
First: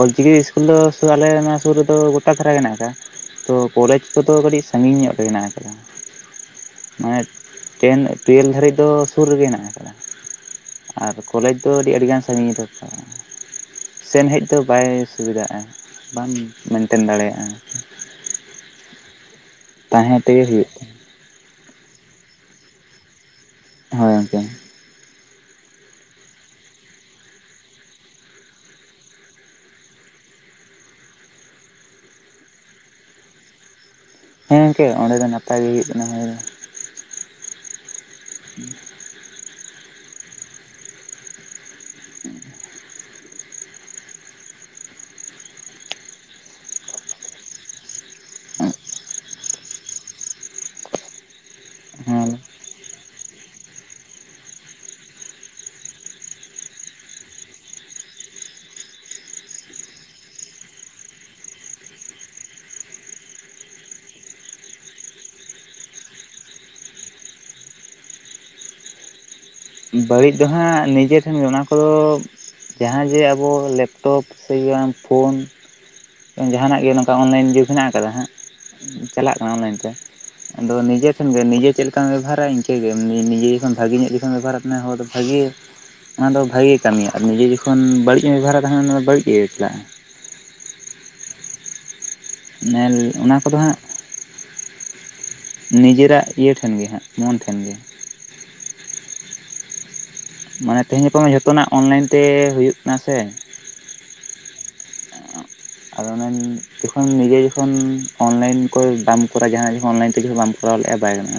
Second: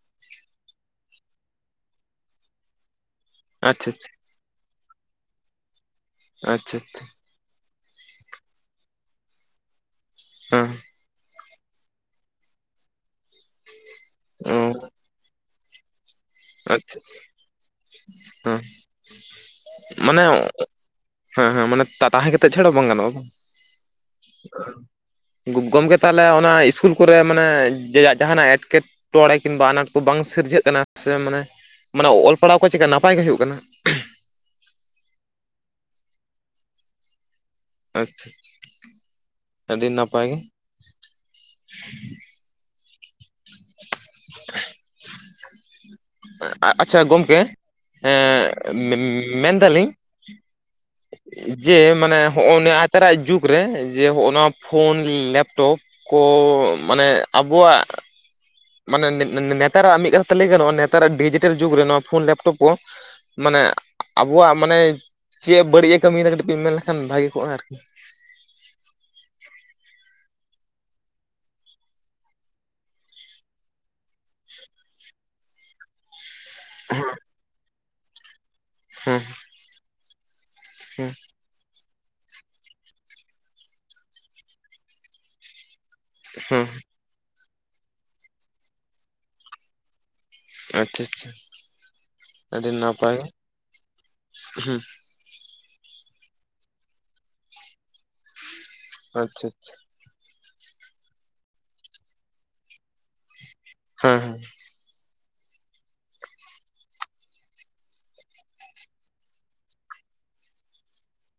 ᱚᱞᱪᱤᱠᱤ ᱤᱥᱠᱩᱞ ᱫᱚ [UNINTELLIGIBLE] ᱟᱞᱮ ᱱᱚᱣᱟ ᱥᱩᱨ ᱨᱮᱫᱚ ᱜᱚᱴᱟ ᱫᱷᱟᱨᱟ ᱜᱮ ᱦᱮᱱᱟᱜ ᱟᱠᱟᱜᱼᱟ ᱾ ᱛᱚ ᱟᱪᱪᱷᱟ ᱠᱚᱞᱮᱡᱽ ᱠᱚᱫᱚ ᱠᱟᱹᱴᱤᱡ ᱥᱟᱺᱜᱤᱧ ᱧᱚᱜ ᱨᱮ ᱦᱮᱱᱟᱜ ᱟᱠᱟᱫᱟ ᱾ ᱟᱪᱪᱷᱟ ᱟᱪᱪᱷᱟ ᱾ ᱟᱪ ᱴᱮᱱ ᱴᱩᱭᱮᱞ ᱫᱷᱟᱹᱨᱤᱡ ᱫᱚ ᱥᱩᱨ ᱨᱮᱜᱮ ᱦᱮᱱᱟᱜ ᱟᱠᱟᱫᱟ ᱾ ᱦᱮᱸ᱾ ᱟᱨ ᱠᱚᱞᱮᱡᱽ ᱫᱚ ᱟᱹᱰᱤ ᱟᱹᱰᱤᱜᱟᱱ ᱥᱟᱺᱜᱤᱧᱨᱮ ᱛᱟᱦᱮ-ᱟ ᱥᱮᱱᱦᱮᱡ ᱦᱮᱸ ᱚ ᱫᱚ ᱵᱟᱭ ᱥᱩᱵᱤᱫᱷᱟᱜᱼᱟ᱾ ᱵᱟᱢ ᱟᱪᱪᱷᱟ ᱢᱮᱱᱴᱮᱱ ᱫᱟᱲᱮᱭᱟᱜᱼᱟ᱾ ᱦᱮᱸ ᱛᱟᱦᱮᱸ ᱢᱟᱱᱮ ᱛᱮᱜᱮ ᱦᱩᱭᱩᱜ ᱦᱮᱸ ᱦᱮᱸ ᱢᱟᱱᱮ ᱛᱟ-ᱛᱟᱦᱮᱸ ᱠᱟᱛᱮᱜ ᱪᱷᱟᱲᱟ ᱵᱟᱝ ᱜᱟᱱᱚᱜᱼᱟ ᱵᱟᱝ᱾ ᱛᱟᱢᱟ᱾ ᱦᱳᱭ ᱜᱚᱝᱠᱮ ᱜᱚᱢᱠᱮ ᱛᱟᱦᱚᱞᱮ ᱚᱱᱟ ᱤᱥᱠᱩᱞ ᱠᱚᱨᱮ ᱢᱟᱱᱮ ᱡᱮ ᱡᱟᱦᱟᱱᱟᱜ ᱮᱴᱠᱮᱴᱚ ᱴᱚᱲᱮ ᱠᱤᱢᱵᱟ ᱟᱱᱟᱴ ᱠᱚ ᱵᱟᱝ ᱥᱤᱨᱡᱟᱹᱜ ᱠᱟᱱᱟ ᱥᱮ ᱢᱟᱱᱮ ᱢᱟᱱᱮ ᱚᱞ ᱯᱟᱲᱦᱟᱣ ᱠᱚ ᱪᱤᱠᱠᱟ ᱱᱟᱯᱟᱭ ᱜᱮ ᱦᱩᱭᱩᱜ ᱠᱟᱱᱟ? ᱦᱮᱸ ᱜᱚᱝᱠᱮ ᱚᱸᱰᱮ ᱫᱚ ᱱᱟᱯᱟᱭ ᱜᱮ ᱦᱩᱭᱩᱜ ᱠᱟᱱᱟ ᱦᱳᱭ᱾ ᱟᱪᱪᱷᱟ ᱟᱹᱰᱤ ᱱᱟᱯᱟᱭ ᱜᱮ᱾᱾ [UNINTELLIGIBLE] ᱟ-ᱟᱪᱪᱷᱟ ᱜᱚᱢᱠᱮᱸ ᱮᱜ‌ ᱢᱮ-ᱢᱮᱱᱫᱟᱞᱤᱧ [INAUDIBLE] ᱡᱮ ᱢᱟᱱᱮ ᱦᱮᱸ ᱦᱚᱜᱼᱚ ᱱᱮᱛᱟᱨᱟᱜ ᱡᱩᱜᱽ ᱨᱮ ᱡᱮ ᱦᱚᱜᱼᱚ ᱱᱚᱣᱟ ᱯᱷᱳᱱ ᱞᱮᱯᱴᱚᱯ ᱠᱚ ᱢᱟᱱᱮ ᱟᱵᱚᱣᱟᱜ ᱢᱟᱱᱮ ᱱᱮ-ᱱᱮᱛᱟᱨᱟᱜ ᱢᱤᱫ ᱠᱟᱛᱷᱟ ᱛᱮ ᱞᱟᱹᱭ ᱜᱟᱱᱚᱜᱼᱟ ᱱᱮᱛᱟᱨᱟᱜ ᱰᱤᱡᱤᱴᱮᱞ ᱡᱩᱜᱽ ᱨᱮ ᱱᱚᱣᱟ ᱯᱷᱳᱱ ᱞᱮᱯᱴᱚᱯ ᱠᱚ ᱢᱟᱱᱮ ᱟᱵᱚᱣᱟᱜ ᱢᱟᱱᱮ ᱪᱮᱜ ᱮ ᱵᱟᱹᱲᱤᱡ ᱮ ᱠᱟᱹᱢᱤᱭᱮᱫᱟ ᱠᱟᱹᱴᱤᱡ ᱵᱤᱱ ᱢᱮᱱ ᱞᱠᱷᱟᱱ ᱵᱷᱟᱜᱤ ᱠᱚᱜᱼᱟ ᱟᱨᱠᱤ᱾ ᱵᱟᱹᱲᱤᱡ ᱫᱚᱦᱟᱸᱜ ᱱᱤᱡᱮ ᱴᱷᱮᱱ ᱜᱮ ᱚᱱᱟ ᱠᱚᱫᱚ ᱡᱟᱦᱟᱸ ᱡᱮ ᱟᱵᱚ ᱞᱮᱯᱴᱚᱯ ᱥᱮ ᱜᱮ ᱵᱟᱝ ᱯᱷᱳᱱ ᱡᱟᱦᱟᱱᱟᱜ ᱜᱮ ᱦᱮᱸ ᱱᱚᱝᱠᱟ ᱚᱱᱞᱟᱭᱤᱱ ᱡᱩᱜᱽ ᱦᱮᱱᱟᱜ ᱠᱟᱫᱟ ᱦᱟᱸᱜ᱾ ᱦᱮᱸ ᱪᱟᱞᱟᱜ ᱠᱟᱱᱟ ᱢᱮᱱ ᱛᱮ ᱟᱫᱚ ᱦᱮᱸ ᱱᱤᱡᱮ ᱴᱷᱮᱱᱜ ᱱᱤᱡᱮ ᱪᱮᱫ ᱵᱮᱵᱷᱟᱨᱟ ᱤᱱᱠᱟᱹᱜᱮ ᱱᱤ-ᱱᱤᱡᱮ ᱡᱚᱠᱷᱚᱱ ᱵᱷᱟᱜᱮ ᱧᱚᱜ ᱡᱚᱠᱷᱚᱱ ᱵᱮᱵᱷᱟᱨ ᱠᱟᱟ ᱦᱚᱲ ᱫᱚ ᱵᱷᱟᱜᱮ ᱚᱱᱟ ᱫᱚ ᱦᱮᱸ ᱵᱷᱟᱜᱮ ᱠᱟᱹᱢᱤᱭᱟ ᱟᱨ ᱱᱤᱡᱮ ᱡᱚᱠᱷᱚᱱ ᱵᱟᱹᱲᱤᱡ ᱮᱢ ᱵᱮᱵᱷᱟᱨᱟ ᱛᱟᱦᱮᱱᱟ ᱚᱱᱟ ᱫᱚ ᱵᱟᱹᱲᱤᱡ ᱜᱮ ᱪᱟᱞᱟᱜᱼᱟ᱾ ᱟᱪᱪᱷᱟ ᱟᱪᱪᱷᱟ ᱟᱹᱰᱤ ᱱᱟᱯᱟᱭ᱾ ᱚᱱᱟ ᱠᱚᱫᱚ ᱦᱟᱸᱜ ᱦᱩᱸ᱾ ᱱᱤᱡᱮᱨᱟᱜ ᱤᱭᱟᱹ ᱴᱷᱮᱱᱜᱮ ᱦᱟᱸᱜ ᱢᱚᱱ ᱴᱷᱮᱱᱜᱮ᱾ ᱟᱪᱪᱷᱟ ᱟᱪᱪᱷᱟ᱾ ᱢᱟᱱᱮ ᱛᱮᱦᱮᱧ ᱷᱟᱯᱟ ᱢᱟ ᱡᱷᱚᱛᱚᱱᱟᱜ ᱚᱱᱞᱟᱭᱤᱱ ᱛᱮ ᱦᱩᱭᱩᱜ ᱠᱟᱱᱟ ᱥᱮ᱾ ᱦᱮᱸ ᱦᱮᱸ᱾ ᱟᱨ ᱚᱱᱮᱧ ᱡᱚᱠᱷᱚᱱ ᱱᱤᱡᱮ ᱠᱷᱚᱱ ᱚᱱᱞᱟᱭᱤᱱ ᱠᱚ ᱫᱟᱱ ᱠᱚᱨᱟ ᱡᱟᱦᱟ ᱡᱮᱠᱷᱚᱱ ᱚᱱᱞᱟᱭᱤᱱ ᱛᱮ ᱡᱚᱠᱷᱚᱱ ᱵᱟᱢ ᱠᱚᱨᱟᱣ ᱞᱮᱜ-ᱟ ᱵᱟᱭ ᱜᱟᱱᱚᱜ-ᱟ᱾